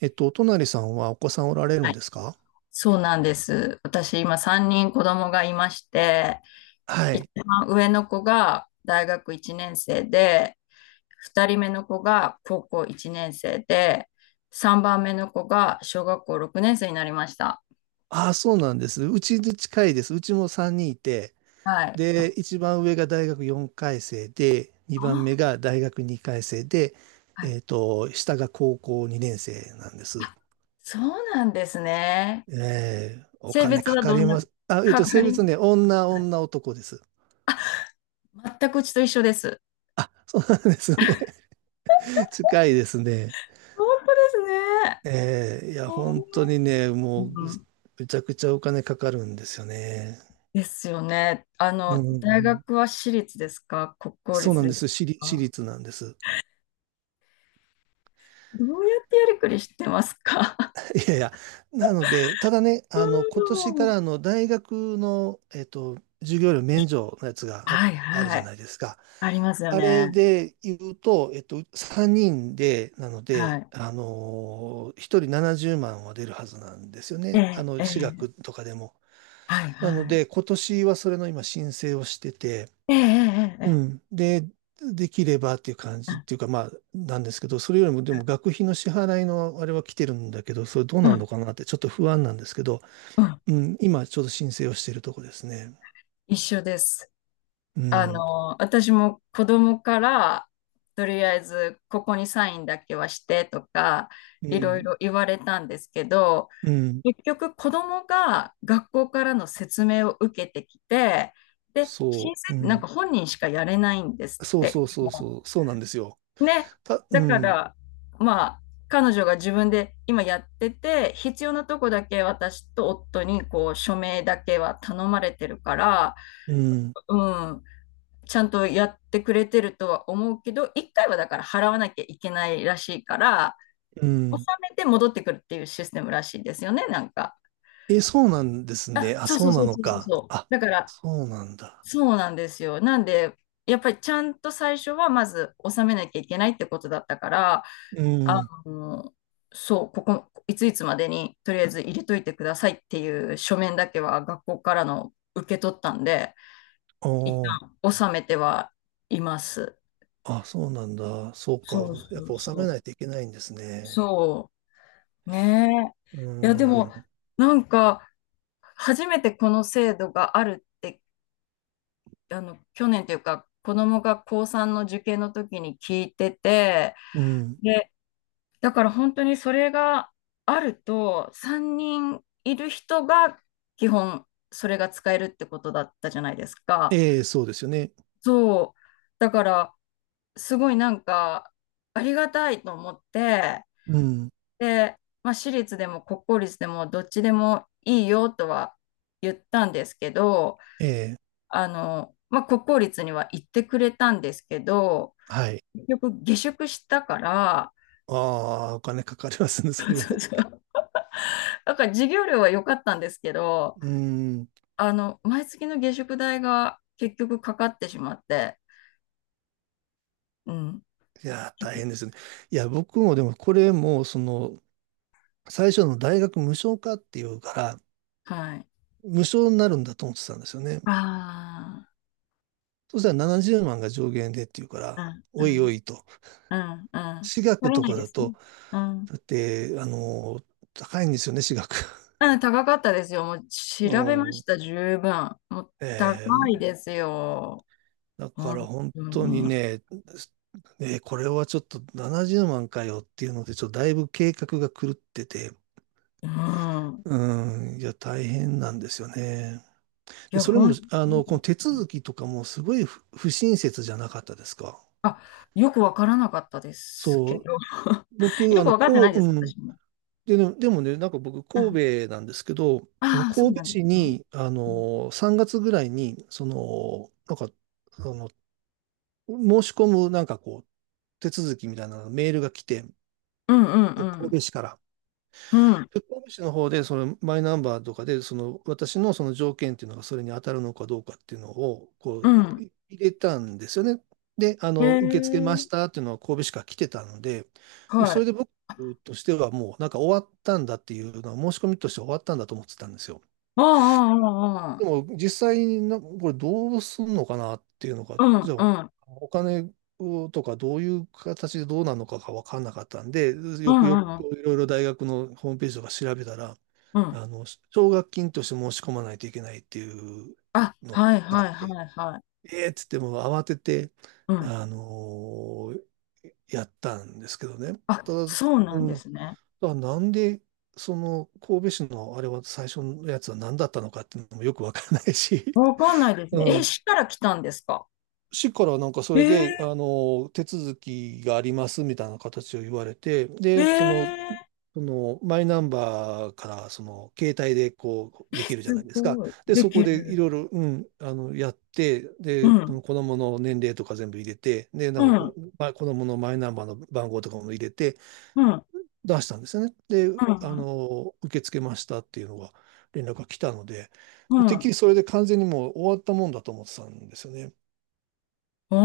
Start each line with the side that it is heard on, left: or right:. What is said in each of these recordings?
right: お隣さんはお子さんおられる
left: は
right: ん
left: い、
right: ですか？
left: そうなんです。私、今3人子供がいまして、
right: は
left: 一
right: い。
left: 番上の子が大学1年生で、2人目の子が高校1年生で、3番目の子が小学校6年生になりました。
right: ああ、そうなんです。うちで近いです。うちも3人いて、
left: はい。
right: で、一番上が大学4回生で、2番目
left: あ、
right: が大学2回生で、
left: はい。
right: 下が高校2年生なんです。
left: そうなんですね。
right: えお
left: 性
right: 金
left: 別
right: か
left: は
right: か
left: ど
right: り
left: んな、
right: ます。あ、
left: かか
right: 性別
left: り、
right: ね、女、女、男です。
left: 全くうちと一緒です。
right: あ、そうなんですね。近いですね。
left: 本当ですね。
right: いや、本当にね、
left: う
right: もう、
left: ん。
right: めちゃくちゃお金かかるんですよね。
left: ですよね。あ
right: う
left: の、大
right: ん。
left: 学は私立ですか、国公
right: そうな
left: 立
right: ん
left: で
right: で
left: す
right: す。私立、私
left: か？
right: 立なんです。
left: どうやってやりくりしてますか？
right: いやいや。なので、ただね、今 年
left: う
right: か
left: ん。
right: らあの大学の、授業料免除のやつが
left: はい
right: ある
left: は
right: じゃ
left: い。
right: ないですか。
left: ありますよ
right: あれ
left: ね。
right: で言うと、3人で、なの
left: は
right: で、
left: い。
right: 1人70万は出るはずなんですよ
left: え
right: ね。
left: え、え
right: 私
left: え、
right: 学とかでも。
left: はい
right: なの
left: はい。
right: で、今年はそれの今申請をしてて、
left: ええ、ええ、ええ、
right: うん。で、できればっていう感じっていうか、まあ、なんですけど、それよりも、でも学費の支払いのあれは来てるんだけど、それどう
left: うん
right: な
left: う
right: ん
left: ん
right: のかなってちょっと不安なんですけど、
left: うん。
right: うん、今ちょうど申請をしているとこですね。
left: 一緒です。
right: う
left: あ
right: ん、
left: の、私も子供から、とりあえず、ここにサインだけはしてとか、
right: う
left: いろい
right: ん、
left: ろ言われたんですけど、
right: うん、
left: 結局子供が学校からの説明を受けてきて、で、申請
right: そう、う
left: ってなん
right: ん、
left: か本人しかやれないんですっ
right: そう
left: て。
right: そうそうそう、そうなんですよ。
left: ね。
right: う
left: だか
right: ん、
left: ら、まあ、彼女が自分で今やってて、必要なとこだけ私と夫にこう署名だけは頼まれてるから、
right: うん、
left: うん、ちゃんとやってくれてるとは思うけど、一回はだから払わなきゃいけないらしいから、
right: う
left: 納
right: ん。
left: めて戻ってくるっていうシステムらしいですよね、なんか。
right: え、そうなんですね。
left: あ、
right: あ、
left: そう
right: そ
left: そう
right: う
left: そ
right: な
left: う
right: の
left: そうそう
right: か。
left: そう。
right: あ、
left: だから、
right: そうなんだ。
left: そうなんですよ。なんで、やっぱりちゃんと最初はまず納めなきゃいけないってことだったから、
right: う
left: あ
right: ん、
left: の、そう、ここ、いついつまでにとりあえず入れといてくださいっていう書面だけは学校からの受け取ったんで、
right: お
left: 一
right: ー、
left: 旦納めてはいます。
right: あ、そうなんだ。そうか。
left: そうそ
right: やっぱ
left: う
right: 納めな
left: そ
right: いといけないんです
left: う。
right: ね。
left: そう。ね
right: う
left: え。いや、で
right: ー
left: も、
right: ん。
left: なんか、初めてこの制度があるって、あの、去年というか子供が高3の受験の時に聞いてて、
right: うん。
left: で、だから本当にそれがあると、3人いる人が基本それが使えるってことだったじゃないですか。
right: ええ、そうですよね。
left: そう、だからすごいなんかありがたいと思って、
right: うん。
left: で、まあ、私立でも国公立でもどっちでもいいよとは言ったんですけど、
right: ええ、
left: あの、まあ、国公立には行ってくれたんですけど、
right: はい。
left: 結局下宿したから、
right: ああ、お金かかりますね、そ れを。
left: そうそう。だから授業料は良かったんですけど、
right: うん。
left: あの、毎月の下宿代が結局かかってしまって、うん。
right: いやー、大変ですね。いや、僕もでも、これも、最初の大学無償化っていうから、
left: はい。
right: 無償になるんだと思ってたんですよね。
left: あ
right: そしたら70万が上限でっていうから、
left: あ、う
right: おいお
left: ん、
right: いと。
left: うん、うん、うん。
right: 私
left: 足
right: 学
left: り
right: と
left: ない
right: か
left: で
right: だ
left: すね。
right: と、
left: うん。
right: だって、高いんですよね、私学。
left: うん、高かったですよ。もう 調べま
right: う
left: し
right: ん。
left: た、十分。もう高
right: え
left: い
right: え、
left: ですよ。
right: だから
left: 本
right: 本
left: 当
right: 当に
left: に。
right: ね、これはちょっと70万かよっていうので、ちょっとだいぶ計画が狂ってて、
left: うん。
right: うん、いや、大変なんですよね。
left: い
right: で、
left: や、
right: それも、
left: 本当に。
right: この手続きとかもすごい不親切じゃなかったですか？
left: あ、よくわからなかったです
right: そ
left: け
right: う、
left: ど。
right: 僕、
left: よくわかって
right: こ
left: な
right: う、
left: いです、
right: うん、
left: 私も。
right: でね、でもね、なんか僕、
left: うん。
right: 神戸なんですけど、
left: ああ、そう
right: 神
left: な
right: 戸
left: んで
right: 市
left: すね。
right: に、
left: うん
right: 3月ぐらいに、なんか、あの、申し込む、なんかこう、手続きみたいなメールが来て、
left: うん
right: 神
left: うん
right: 戸市から。
left: うん。うん。
right: で、神戸市の方で、そのマイナンバーとかで、その私のその条件っていうのがそれに当たるのかどうかっていうのを、こう、
left: う
right: 入れたんですよね。で、
left: ん。へえ
right: 受け付けまし
left: ー。
right: たっていうのは神戸市から来てたので、もう
left: は
right: それ
left: い。
right: で僕としてはもうなんか終わったんだっていうのは、申し込みとして終わったんだと思ってたんですよ。
left: ああ、ああ、ああ。
right: でも実際にな、これどうすんのかなっていうのが、
left: う
right: じ
left: ん
right: ゃ
left: う
right: あ
left: ん
right: お金をとかどういう形でどうなのかが分かんなかったんで、
left: う
right: よ
left: ん
right: く
left: う
right: よ
left: ん
right: く
left: うん。
right: こういろいろ大学のホームページとか調べたら、
left: う。
right: 奨学金として申し込まないといけないっていう
left: あ、
right: の
left: はい
right: があ
left: は
right: っ
left: い
right: て、
left: はいはい。
right: ええっつってもう慌てて、
left: うん。
right: あのやったんですけどね。た
left: あ、
right: だ、
left: そうな
right: う
left: んで
right: ん、だ
left: すね。
right: からなんで、その神戸市のあれは最初のやつは何だったのかっていうのもよくわからないし、
left: わかんないで すね。
right: う
left: え、
right: ん。
left: 市から来たんですか？
right: 市からなんかそ
left: え
right: れで、
left: ー、
right: 手続きがありますみたいな形を言われて、
left: え
right: で、その、
left: ー、
right: そのマイナンバーからその携帯でこ
left: え、
right: うできるじゃ
left: す
right: ないですか。
left: ごい。
right: で、
left: で
right: そ
left: き
right: こでいろい
left: る。
right: ろ、うん、やって、
left: う
right: で、こ
left: ん。
right: の子供の年齢とか全部入れて、で、な
left: う
right: んかこ
left: ん。
right: う、まあ、子供のマイナンバーの番号とかも入れて、
left: うん。うん。
right: 出したんですよね。で、
left: うん。
right: 受け付けましたっていうのが連絡が来たので、
left: う
right: もうてっき
left: ん。
right: りそれで完全にもう終わったもんだと思ってたんですよね。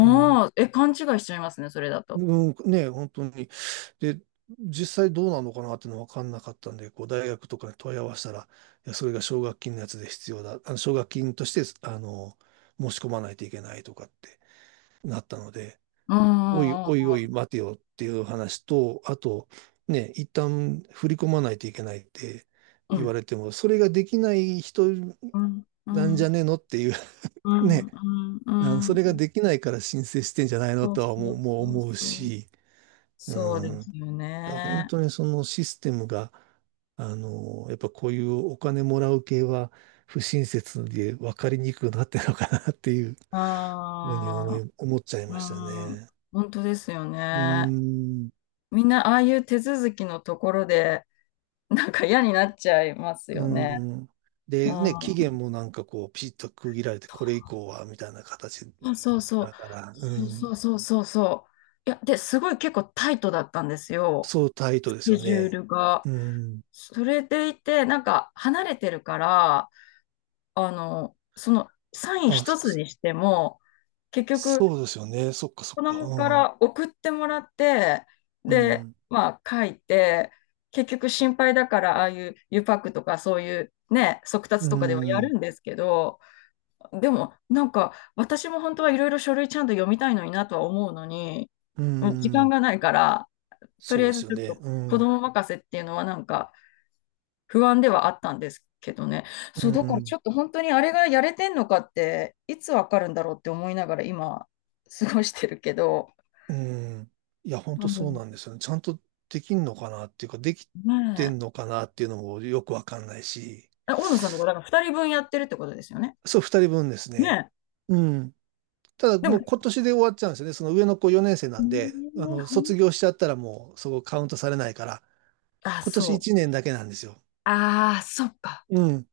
right: うん。
left: あ、え、勘違いしちゃいますね、それだと。
right: うん、ね、本当に。で、実際どうなのかなっていうのは分かんなかったんで、こう大学とかに問い合わせたら、いや、それが奨学金のやつで必要だ。あの奨学金として、あの、申し込まないといけないとかってなったので、
left: う
right: おい
left: んうん
right: おいおい待てよっていう話と、あと、ね、一旦振り込まないといけないって
left: う
right: 言
left: ん
right: われても、それができない人
left: うん。う
right: なんじゃ
left: ん
right: ねえのっていう、
left: う んうんう
right: ね、
left: んうんうんうんう
right: そ
left: ん。
right: れができないから申請してんじゃないの
left: そう
right: とは
left: そ
right: もう、
left: う
right: もう
left: そう
right: 思う
left: そう。
right: し、う
left: そうで
right: ん、
left: すよ
right: だから本
left: ね。
right: 当にそのシステムが、やっぱこういうお金もらう系は不親切で分かりにくくなってるのかなっていうふうに思
left: ああ、
right: い、思っちゃい
left: う
right: ました
left: ん。
right: ね。
left: 本当ですよ
right: うー
left: ね。
right: ん。
left: みんなああいう手続きのところで、なんか嫌になっちゃいます
right: う
left: よね。
right: ん。
left: う
right: で、ね、期
left: ん。
right: 限もなんかこう、ピシッと区切られて、これ以降は、みたいな形
left: そうそうそう。
right: だから、う
left: そ
right: ん。
left: うそうそうそう。いや、で、すごい結構タイトだったんですよ。
right: そうタイ
left: ス
right: トです
left: ケ
right: よ
left: ジュー
right: ね。
left: ルが。
right: うん。
left: それでいて、なんか離れてるから、あの、そのサイン
right: あ、
left: 一つにしても、結局、
right: そうですよね。そっかそっ
left: 子
right: か。
left: 供か
right: うん。
left: ら送ってもらって、
right: う
left: で、
right: ん。
left: まあ書いて、結局心配だから、ああいうゆパックとかそういうね、速達
right: う
left: とかではや
right: ん。
left: るんですけど、でもなんか私も本当はいろいろ書類ちゃんと読みたいのになとは思うのに、
right: う
left: もう時間
right: ん、
left: がないから、と
right: そ
left: り
right: う
left: あ
right: で
left: えず
right: すよ
left: ちょっ
right: ね。
left: と
right: う
left: 子
right: ん。
left: 供任せっていうのはなんか、不安ではあったんですけどね。
right: う
left: そう、だからち
right: ん。
left: ょっと本当にあれがやれてんのかって、いつわかるんだろうって思いながら今、過ごしてるけど。
right: うん。いや、本
left: 多
right: 当そう
left: 分。
right: なんですよね。ちゃんとできんのかなっていうか、でき
left: ね
right: てんのかなっていうのもよくわかんないし。
left: え。え、大野さんとか、だから2人分やってるってことですよね。
right: そう、二人分です
left: ね
right: ね。
left: え。
right: うん。ただ
left: でも、
right: もう今年で終わっちゃうんですよね。その上の子4年生な
left: え
right: んで、
left: ーほ
right: 卒
left: ん
right: 業しちゃったらもうそこカウントされないから、
left: あ、
right: 今
left: そ
right: 年
left: う。
right: 1年だけなんですよ。
left: ああ、そっか。
right: うん。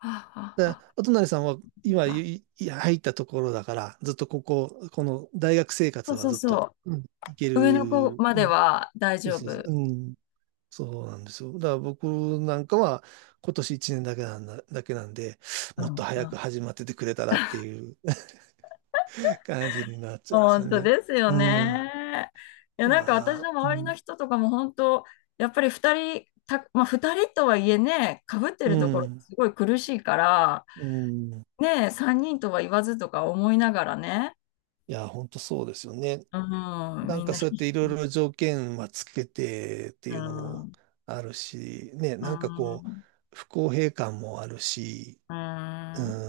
left: ああ、あ
right: だ
left: は
right: か
left: あ、
right: らお隣さんは
left: そっ
right: 今
left: か。
right: 入ったところだから、ずっとここ、この大学生
left: そ
right: 活
left: う
right: は
left: そう
right: ずっと、
left: そ
right: うん、いけ
left: う。上の子
right: る。
left: ま
right: う
left: で
right: ん。
left: は大
right: そう
left: 丈
right: そうそ
left: 夫。
right: う、うん。そうなんですよ。だから僕なんかは今年1年だけなんで、
left: う
right: もっと
left: ん、う
right: 早く
left: ん。
right: 始まっててくれたらっていう 感じになっちゃうんですよ
left: 本当
right: ね。
left: ですよ
right: うん。
left: ね。いや、なんか
right: ま
left: 私
right: あ、
left: の
right: う
left: 周りの
right: ん
left: 人とかも本当、やっぱり二人、た、まあ二人とはいえね、かぶって
right: う
left: るところ
right: ん、
left: すごい苦しいから、
right: うん。い
left: ね、三人とは言わずとか思いながらね、
right: や、本当そうですよね。
left: うん、
right: な
left: み
right: ん
left: ん
right: か
left: な
right: そうや
left: 必
right: っ
left: 死
right: ていろい
left: に、
right: ろ条件はつけてって
left: う
right: いうの
left: ん、う
right: も
left: ん、
right: あるし、ね、
left: う
right: なんかこう、
left: ん、
right: 不公平感もあるし、
left: う
right: うー
left: ん、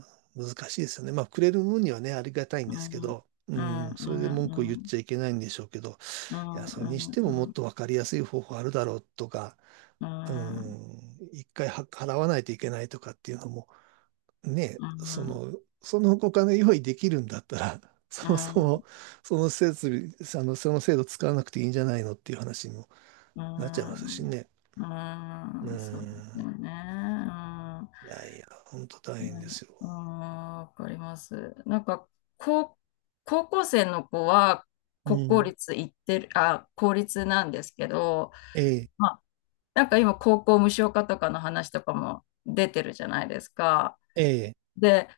right: ん、難しいですよね。まあ、くれる分にはね、ありがたいん
left: う
right: ですけ
left: ん、うん、
right: ど、う
left: う
right: ん、それで
left: ん、
right: 文句を
left: う
right: 言っ
left: ん、
right: ちゃいけないんでしょうけど、
left: う
right: い
left: ん、
right: や、それにしても
left: う
right: もっ
left: ん、
right: と分かりやすい方法あるだろうとか、
left: うん、
right: う
left: うん、
right: ん、一回は払わないといけないとかっていうのも、ね、その、そのお金用意できるんだったら、そもそも、その設備、その制度使わなくていいんじゃないのっていう話にも
left: う
right: なっちゃいますし
left: ん、
right: ね。う
left: うん。そうだ
right: ん。
left: よね。うん。
right: いやいや、本当大
left: い
right: 変
left: や、
right: ですよ。
left: あー、わかります。なんか、高、高校生の子は
right: う
left: 国公
right: ん。
left: 立行ってる、あ、公立なんですけど、
right: ええ、
left: まあ、なんか今、高校無償化とかの話とかも出てるじゃないですか。
right: ええ、
left: で、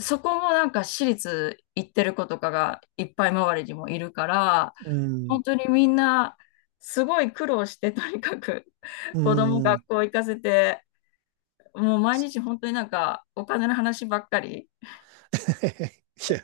left: そこもなんか私立行ってる子とかがいっぱい周りにもいるから、
right: うん、
left: 本当にみんな、すごい苦労して、とにかく
right: う
left: 子供学
right: ん。
left: 校行かせて、もう毎日本当になんかお金の話ばっかり。
right: いや、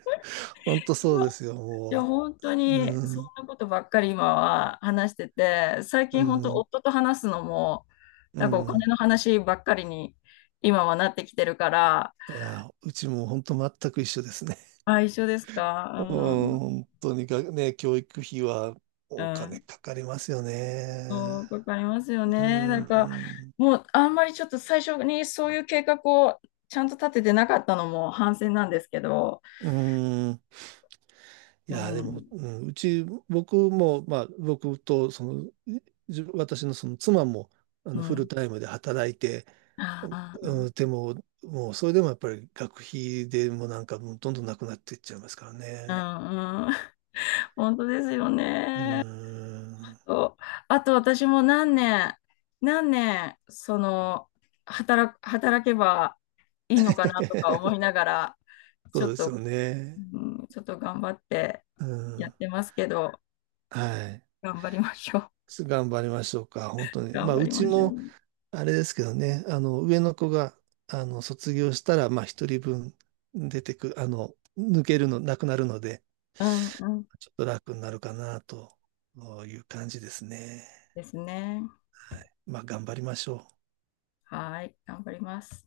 right: 本当そうですよ、
left: い
right: も
left: や、
right: う。
left: 本当に、
right: う
left: そん
right: ん、
left: なことばっかり今は話してて、最
right: う
left: 近本当、
right: ん、
left: 夫と話すのも、
right: う
left: なんかお金
right: ん。
left: の話ばっかりに今はなってきてるから、
right: いや、うちも本当全く一緒ですね。
left: あ、一緒です
right: うん、
left: か？うん、
right: 本当にがね、教育費は
left: う
right: お金
left: ん、
right: かかりますよね。
left: そう、わかりますよ
right: う
left: ね。なんか、
right: ん、
left: もうあんまりちょっと最初にそういう計画をちゃんと立ててなかったのも反省なんですけど、
right: うん。い
left: う
right: や、でも、
left: ん、
right: うん、うち、僕も、まあ、僕と、その、自分私のその妻も、
left: う
right: フル
left: ん、
right: タイムで働いて、
left: ああ、
right: うん、でも、もう、それでもやっぱり学費でもなんか、もうどんどんなくなっていっちゃいますから
left: う
right: ね。
left: ん、うん、本当ですよ
right: う
left: ね。あ
right: ん。
left: と、あと私も何年、何年、その、働けばいいのかなとか思い ながら、
right: そ
left: ちょ
right: う
left: っ
right: ですよ
left: と、
right: ね。
left: うん、ちょっと頑張って
right: う
left: やっ
right: ん。
left: てますけど、
right: はい。
left: 頑張りましょう。
right: 頑張りましょうか、本 当に。
left: 頑
right: まあ、
left: 張
right: う
left: り
right: ち
left: ましょう。
right: も、あれですけどね、上の子が、卒業したら、まあ、一人分出てく、抜けるの、なくなるので、
left: うんうん。
right: ちょっと楽になるかな、という感じですね。
left: ですね。
right: はい。まあ、頑張りましょう。
left: はい。頑張ります。